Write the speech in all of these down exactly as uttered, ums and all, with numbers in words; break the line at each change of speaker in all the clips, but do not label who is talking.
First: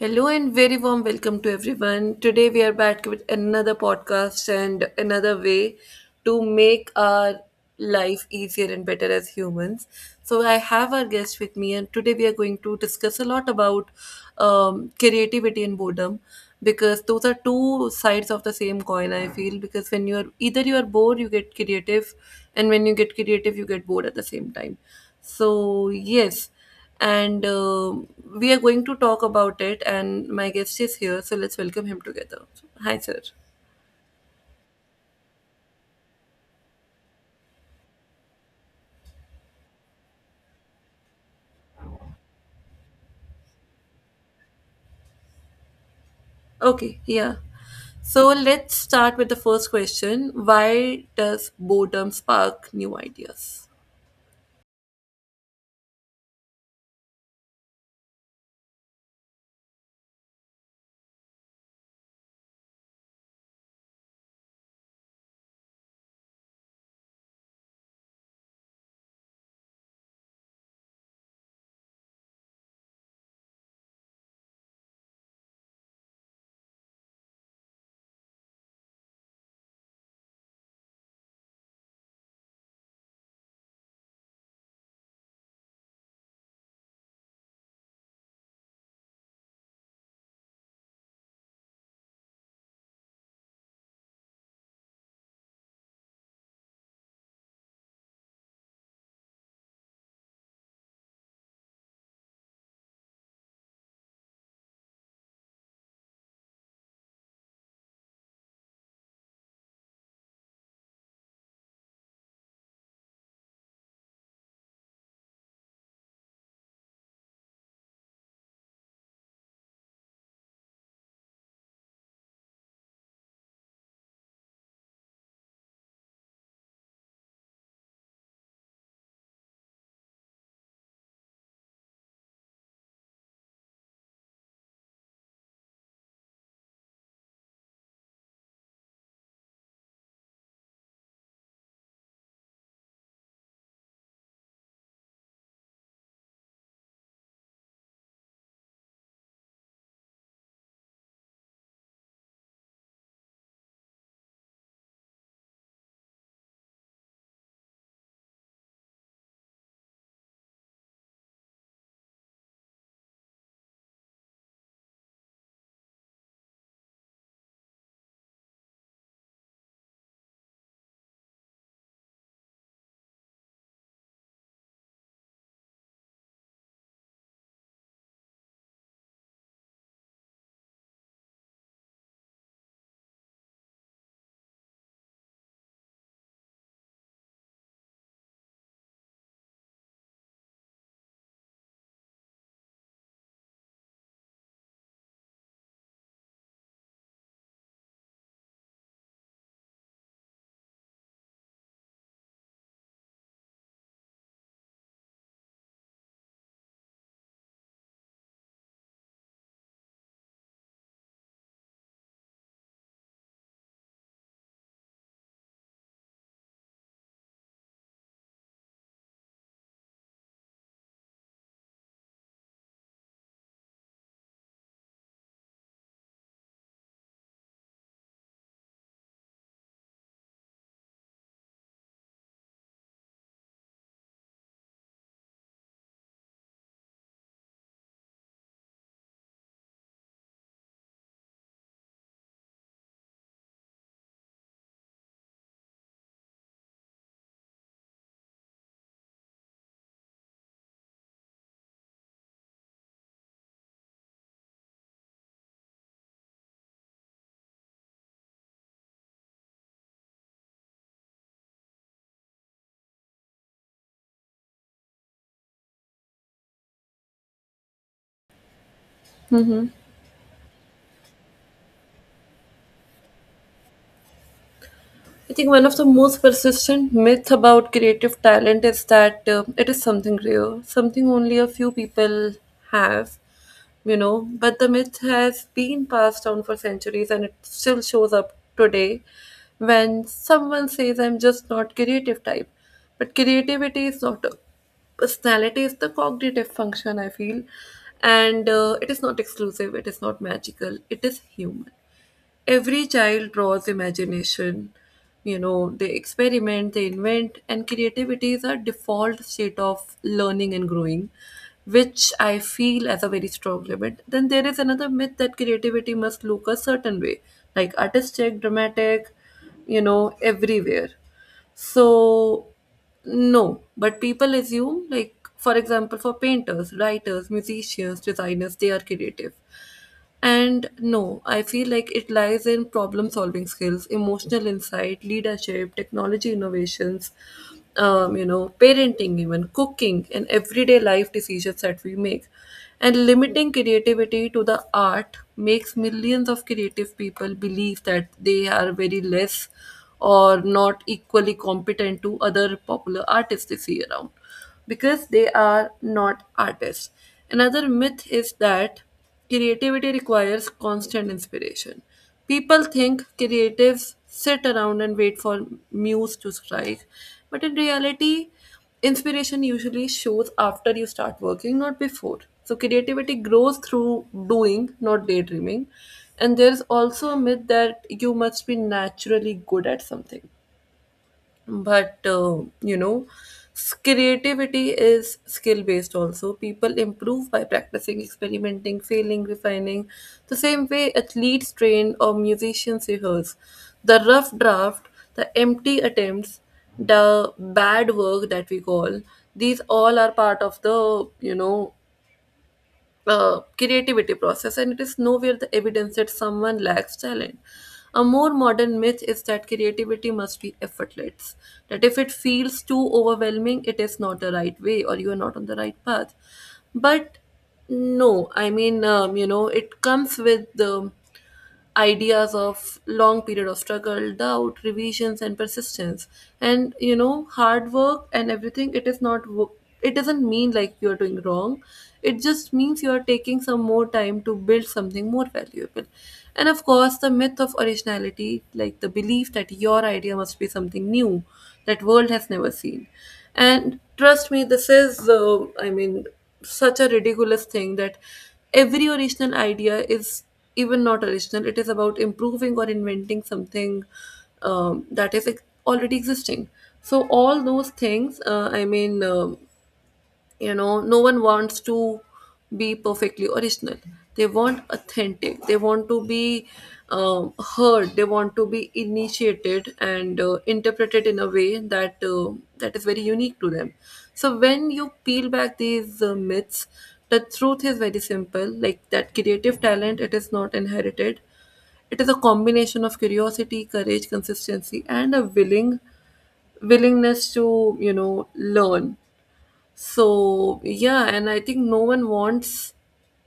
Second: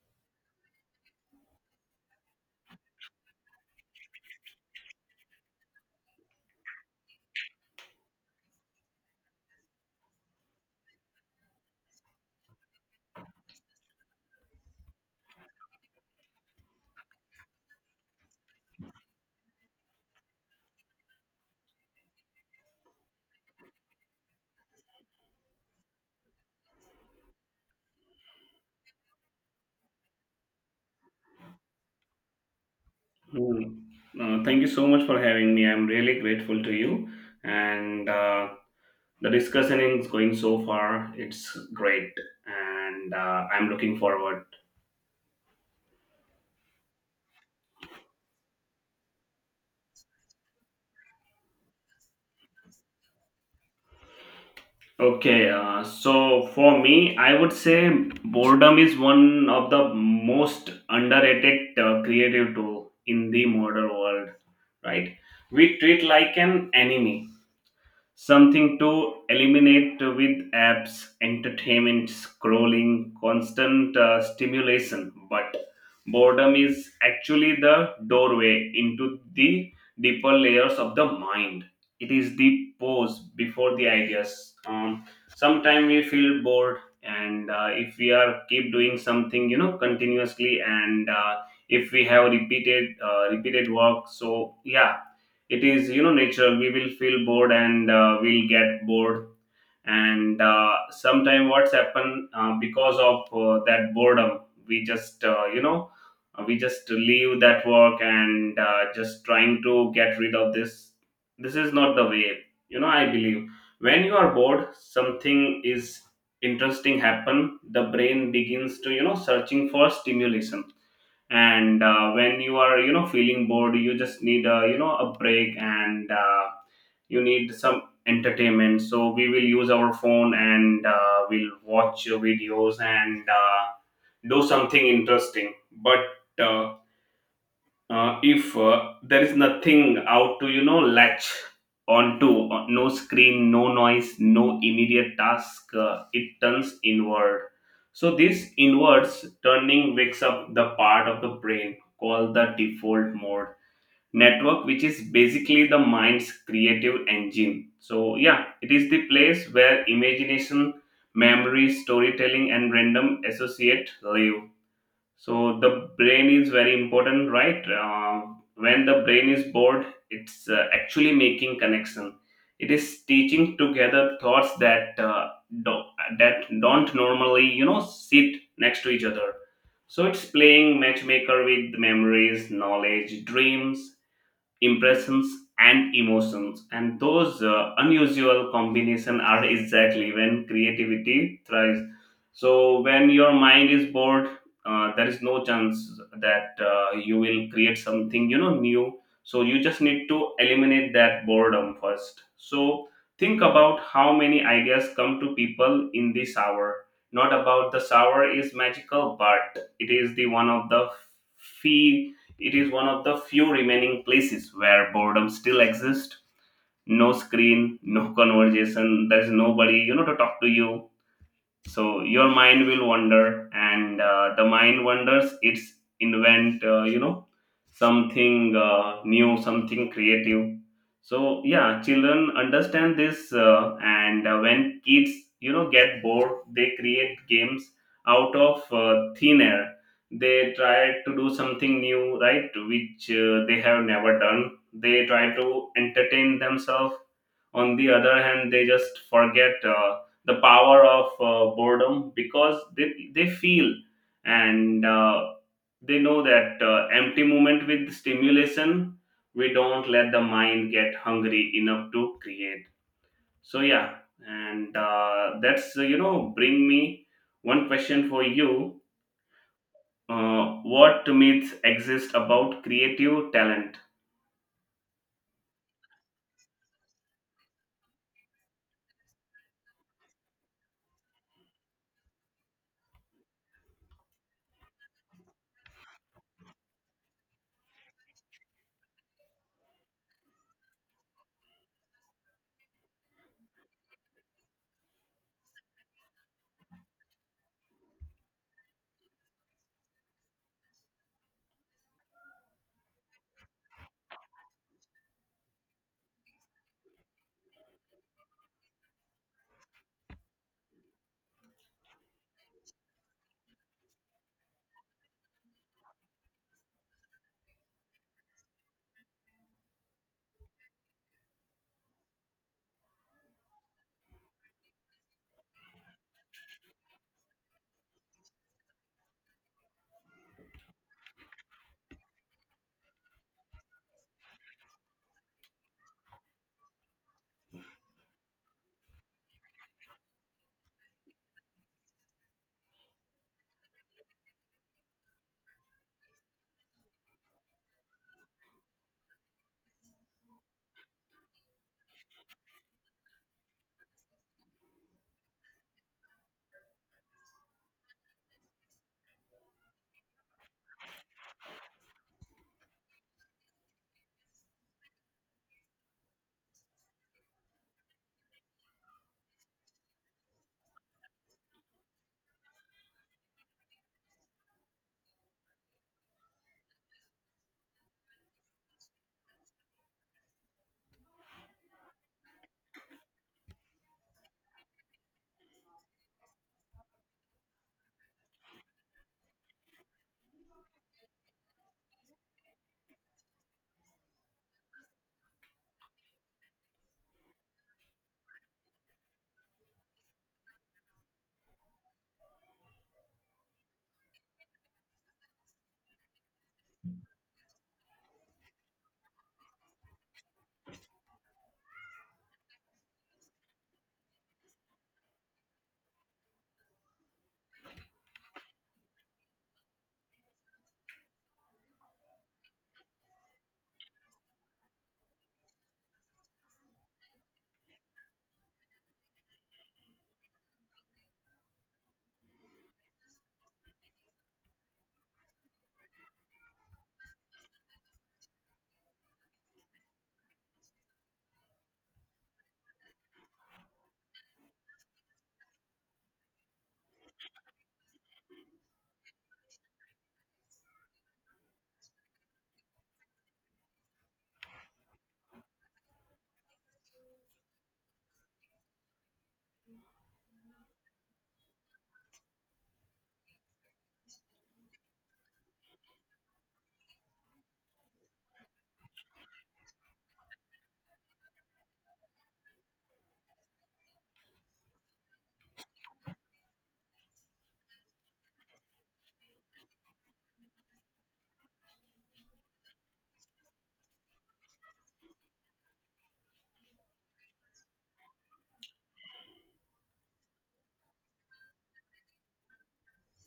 Hello and very warm welcome to everyone. Today we are back with another podcast and another way to make our life easier and better as humans. So I have our guest with me, and today we are going to discuss a lot about um, creativity and boredom because those are two sides of the same coin. I feel because when you are either you are bored, you get creative, and when you get creative, you get bored at the same time. So yes and uh, we are going to talk about it. And my guest is here, so let's welcome him together. Hi, sir.
Hmm. Uh, thank you so much for having me. I'm really grateful to you. And uh, The discussion is going so far. It's great. And uh, I'm looking forward.
Okay, yeah. So let's start with the first question. Why does boredom spark new ideas?
Okay. Uh, so, for me, I would say boredom is one of the most underrated uh, creative tool in the modern world, right? We treat like an enemy, something to eliminate with apps, entertainment, scrolling, constant uh, stimulation. But boredom is actually the doorway into the deeper layers of the mind. It is the pause before the ideas. Um, Sometimes we feel bored, and uh, if we are keep doing something, you know, continuously, and uh, if we have repeated uh, repeated work, so yeah, it is you know natural, we will feel bored, and uh, we'll get bored, and uh, sometime what's happened uh, because of uh, that boredom, we just uh, you know, uh, we just leave that work and uh, just trying to get rid of this. This is not the way, you know. I believe when you are bored, something is interesting happen. The brain begins to, you know, searching for stimulation. And uh, when you are, you know, feeling bored, you just need a, you know, a break, and uh, you need some entertainment. So we will use our phone, and uh, we'll watch videos, and uh, do something interesting. But uh, uh, if uh, there is nothing out to, you know, latch onto uh, no screen, no noise, no immediate task uh, it turns inward. So this inwards turning wakes up the part of the brain called the default mode network, which is basically the mind's creative engine. So yeah, it is the place where imagination, memory, storytelling and random associate live. So the brain is very important, right? Uh, when the brain is bored, it's uh, actually making connection. It is teaching together thoughts that uh, do- that don't normally, you know, sit next to each other. So it's playing matchmaker with memories, knowledge, dreams, impressions and emotions, and those uh, unusual combination are exactly when creativity thrives. So when your mind is bored, uh, there is no chance that uh, you will create something, you know, new. So you just need to eliminate that boredom first. So think about how many ideas come to people in this hour. Not about the shower is magical, but it is the one of the few. It is one of the few remaining places where boredom still exists. No screen, no conversation, there's nobody, you know, to talk to you. So your mind will wander, and uh, the mind wanders, it's invent uh, you know, something uh, new, something creative. So yeah, children understand this uh, And uh, when kids, you know, get bored, they create games out of uh, thin air. They try to do something new, right, which uh, they have never done. They try to entertain themselves. On the other hand, they just forget uh, the power of uh, boredom, because they, they feel, and uh, they know that uh, empty moment with stimulation, we don't let the mind get hungry enough to create. So yeah, and uh, that's uh, you know, bring me one question for you. Uh, what myths exist about creative talent?
I think one of the most persistent myths about creative talent is that uh, it is something rare, something only a few people have, you know. But the myth has been passed down for centuries and it still shows up today when someone says, I'm just not creative type. But creativity is not a personality, it's the cognitive function, I feel. And uh, it is not exclusive, it is not magical, it is human. Every child draws imagination, you know, they experiment, they invent, and creativity is a default state of learning and growing, which I feel as a very strong limit. Then there is another myth that creativity must look a certain way, like artistic, dramatic, you know, everywhere. So, no, but people assume, like, for example, for painters, writers, musicians, designers, they are creative. And no, I feel like it lies in problem solving skills, emotional insight, leadership, technology innovations, um, you know, parenting, even cooking, and everyday life decisions that we make. And limiting creativity to the art makes millions of creative people believe that they are very less or not equally competent to other popular artists they see around because they are not artists. Another myth is that creativity requires constant inspiration. People think creatives sit around and wait for muse to strike, but in reality, inspiration usually shows after you start working, not before. So creativity grows through doing, not daydreaming. And there's also a myth that you must be naturally good at something. But, uh, you know, s- creativity is skill based also. People improve by practicing, experimenting, failing, refining. The same way athletes train or musicians rehearse. The rough draft, the empty attempts, the bad work that we call, these all are part of the, you know, uh, creativity process, and it is nowhere the evidence that someone lacks talent. A more modern myth is that creativity must be effortless, that if it feels too overwhelming, it is not the right way or you are not on the right path. But no, I mean, um, you know, it comes with the ideas of long period of struggle, doubt, revisions, and persistence, and you know, hard work and everything. It is not wo- it doesn't mean like you're doing wrong, it just means you are taking some more time to build something more valuable. And of course, the myth of originality, like the belief that your idea must be something new that world has never seen. And trust me, this is uh, I mean, such a ridiculous thing that every original idea is even not original. It is about improving or inventing something, um, that is ex- already existing. So all those things, uh, I mean, um, you know, no one wants to be perfectly original. They want authentic, they want to be, um, heard, they want to be initiated and uh, interpreted in a way that uh, that is very unique to them. So when you peel back these uh, myths, the truth is very simple, like that creative talent, it is not inherited. It is a combination of curiosity, courage, consistency, and a willing willingness to, you know, learn. So yeah, and I think no one wants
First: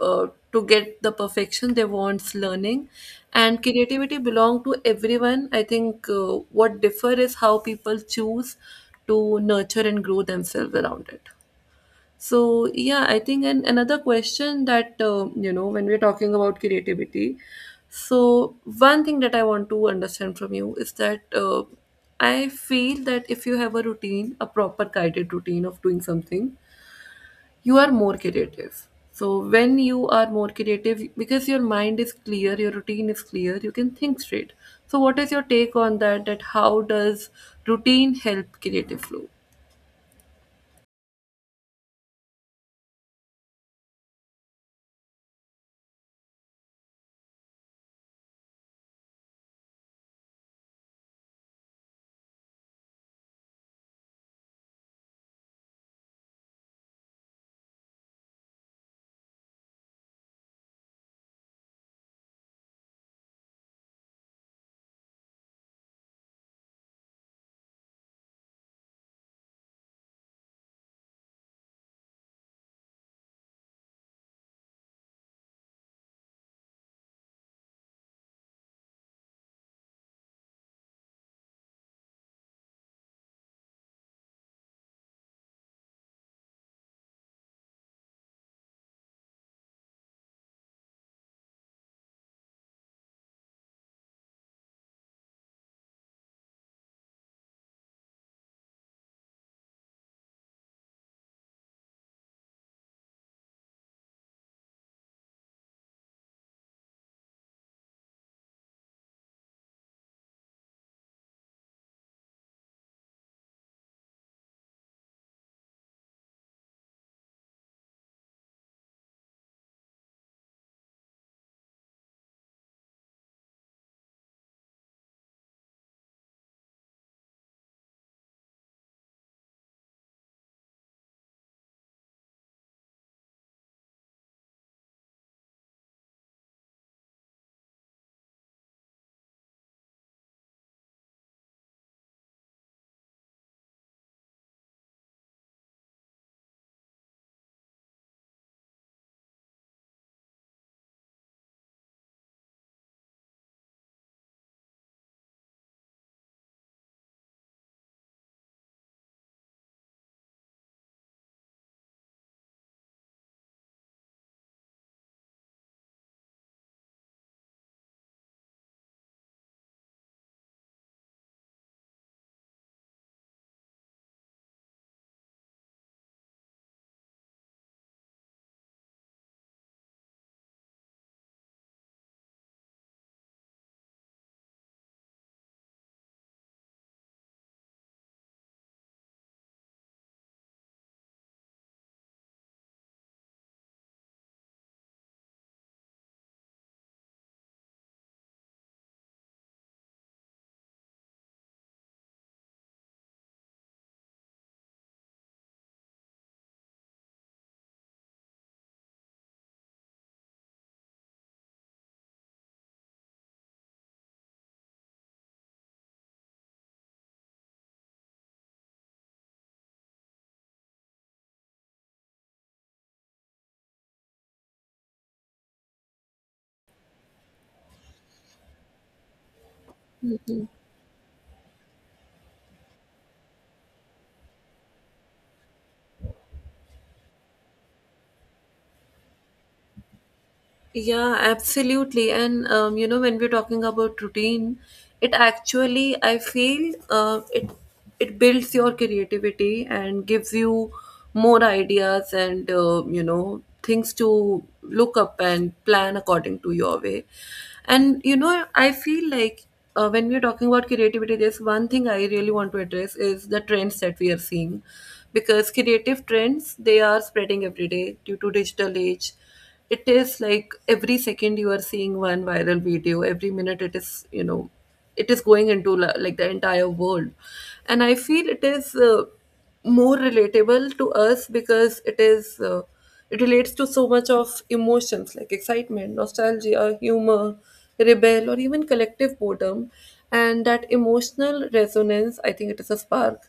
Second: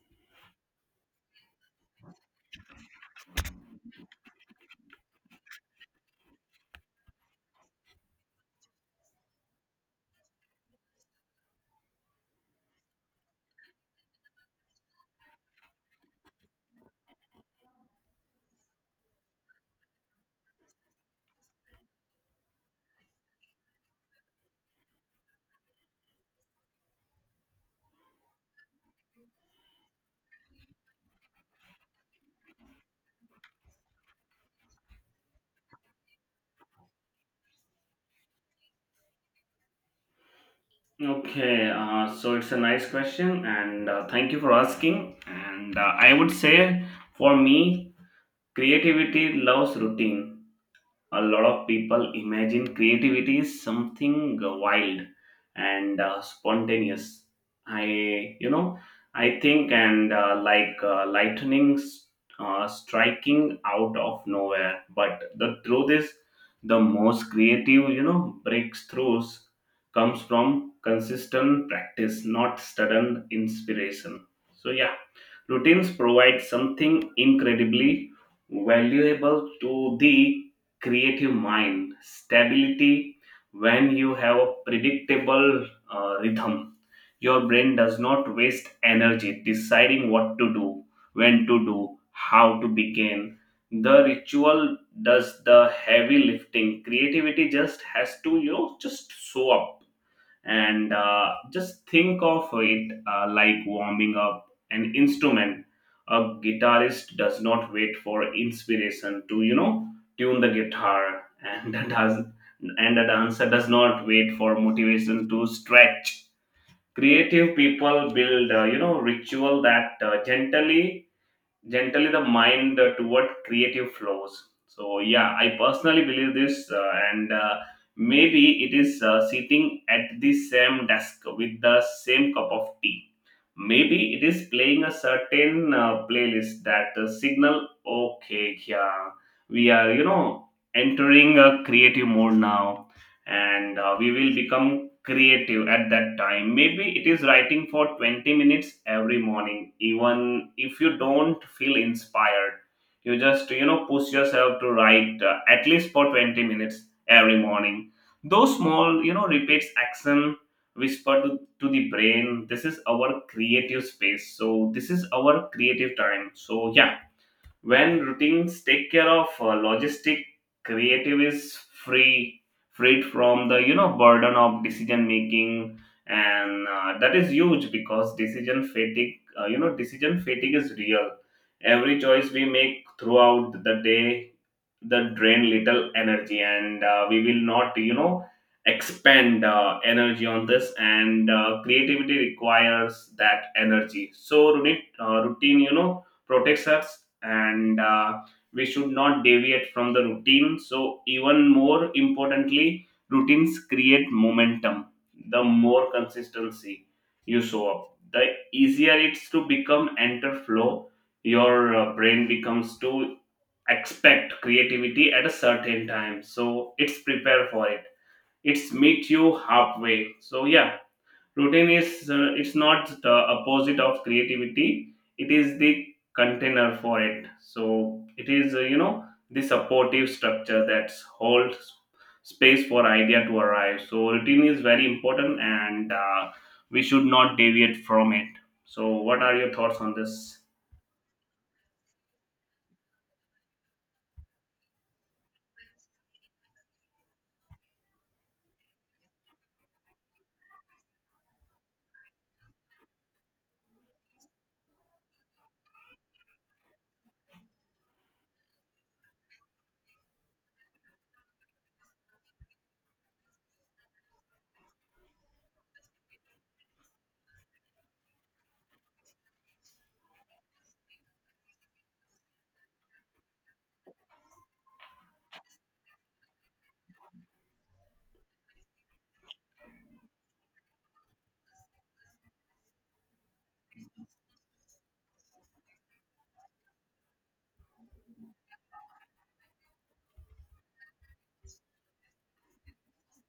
uh, to get the perfection. They wants learning, and creativity belong to everyone. I think uh, what differ is how people choose to nurture and grow themselves around it. So yeah, I think, and another question that uh, you know, when we're talking about creativity, so one thing that I want to understand from you is that uh, I feel that if you have a routine, a proper guided routine of doing something, you are more creative. So when you are more creative, because your mind is clear, your routine is clear, you can think straight. So what is your take on that? That how does routine help creative flow?
Okay, uh, so it's a nice question, and uh, thank you for asking. And uh, I would say, for me, creativity loves routine. A lot of people imagine creativity is something wild and uh, spontaneous. I you know i think, and uh, like uh, lightning uh, striking out of nowhere. But the truth is, the most creative, you know, breakthroughs comes from consistent practice, not sudden inspiration. So yeah, routines provide something incredibly valuable to the creative mind, stability. When you have a predictable uh, rhythm. Your brain does not waste energy deciding what to do, when to do, how to begin. The ritual does the heavy lifting. Creativity just has to, you know, just show up. And uh, just think of it uh, like warming up an instrument. A guitarist does not wait for inspiration to, you know, tune the guitar and does. And a dancer does not wait for motivation to stretch. Creative people build uh, you know, ritual that uh, gently gently the mind uh, toward creative flows. So yeah, I personally believe this, uh, And uh, maybe it is uh, sitting at the same desk with the same cup of tea. Maybe it is playing a certain uh, playlist that uh, signal, okay, yeah, we are, you know, entering a creative mode now, and uh, we will become creative at that time. Maybe it is writing for twenty minutes every morning, even if you don't feel inspired. You just, you know, push yourself to write uh, at least for twenty minutes every morning. Those small, you know, repeats action whisper to to the brain, this is our creative space, so this is our creative time. So yeah, when routines take care of uh, logistic, creative is free, freed from the, you know, burden of decision making. And uh, that is huge, because decision fatigue uh, you know, decision fatigue is real. Every choice we make throughout the day, that drain little energy, and uh, we will not, you know, expend uh, energy on this, and uh, creativity requires that energy. So routine, uh, routine, you know, protects us, and uh, we should not deviate from the routine. So even more importantly, routines create momentum. The more consistency you show up, the easier it's to become enter flow. Your uh, brain becomes to expect creativity at a certain time, so it's prepare for it, it's meet you halfway. So yeah, routine is uh, it's not the opposite of creativity, it is the container for it. So it is, uh, you know, the supportive structure that holds space for idea to arrive. So routine is very important, and uh, we should not deviate from it. So what are your thoughts on this?
Yeah, absolutely. And um, you know, when we're talking about routine, it actually I feel uh, it it builds your creativity and gives you more ideas and uh, you know, things to look up and plan according to your way. And you know, I feel like uh, when we're talking about creativity, there's one thing I really want to address is the trends that we are seeing, because creative trends, they are spreading every day due to digital age. It is like every second you are seeing one viral video, every minute it is, you know, it is going into la- like the entire world. And I feel it is uh, more relatable to us because it is, uh, it relates to so much of emotions, like excitement, nostalgia, humor, rebel, or even collective boredom. And that emotional resonance, I think it is a spark,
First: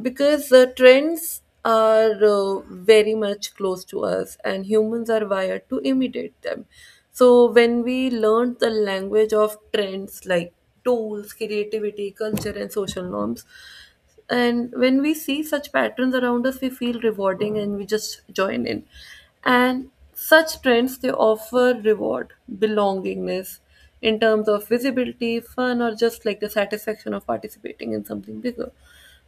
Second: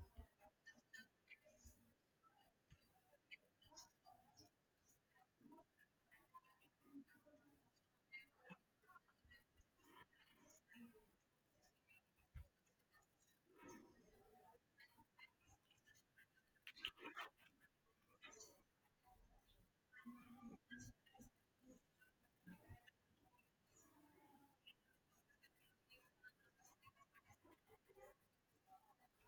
because the trends are uh, very much close to us and humans are wired to imitate them. So when we learn the language of trends, like tools, creativity, culture, and social norms, and when we see such patterns around us, we feel rewarding and we just join in. And such trends, they offer reward, belongingness, in terms of visibility, fun, or just like the satisfaction of participating in something bigger.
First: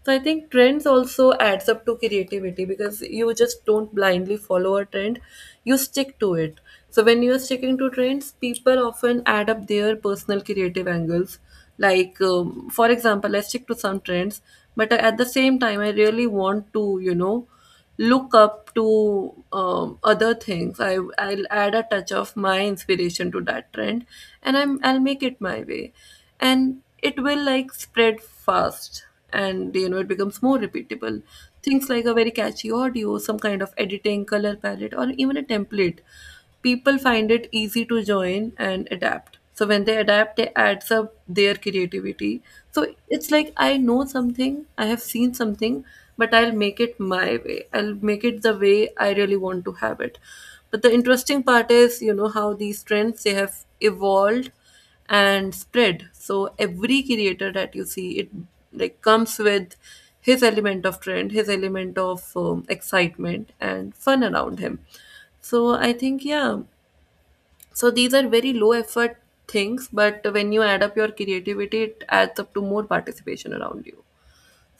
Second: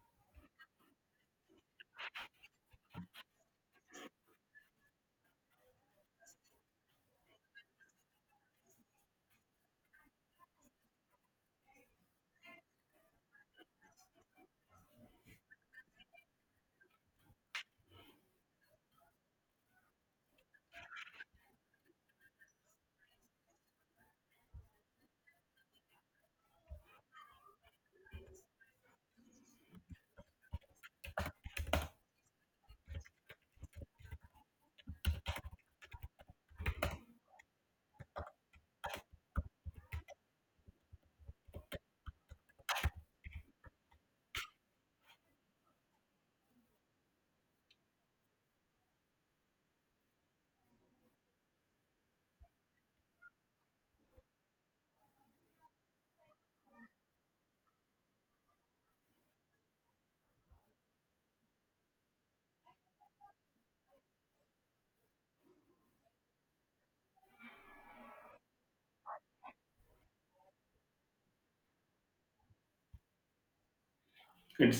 So I think trends also adds up to creativity, because you just don't blindly follow a trend, you stick to it. So when you are sticking to trends, people often add up their personal creative angles. Like um, for example, I stick to some trends, but at the same time, I really want to, you know, look up to, um, other things. I, I'll add a touch of my inspiration to that trend, and I'm, I'll make it my way. And it will like spread fast, and you know, it becomes more repeatable. Things like a very catchy audio, some kind of editing, color palette, or even a template. People find it easy to join and adapt, so when they adapt, they adds up their creativity. So it's like I know something, I have seen something, but I'll make it my way, I'll make it the way I really want to have it. But the interesting part is, you know, how these trends they have evolved and spread. So every creator that you see it, like, comes with his element of trend, his element of, um, excitement and fun around him. So I think, yeah, so these are very low effort things, but when you add up your creativity, it adds up to more participation around you.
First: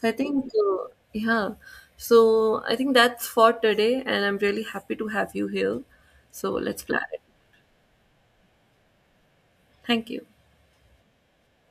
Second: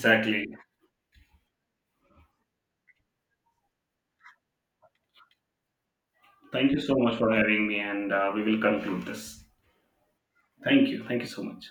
So I think, uh, yeah. So I think that's for today, and I'm really happy to have you here. So
Thank you
let's
so
plan
much
it.
for having me, and uh, we will conclude this.
Thank you.
Thank you, thank you so much.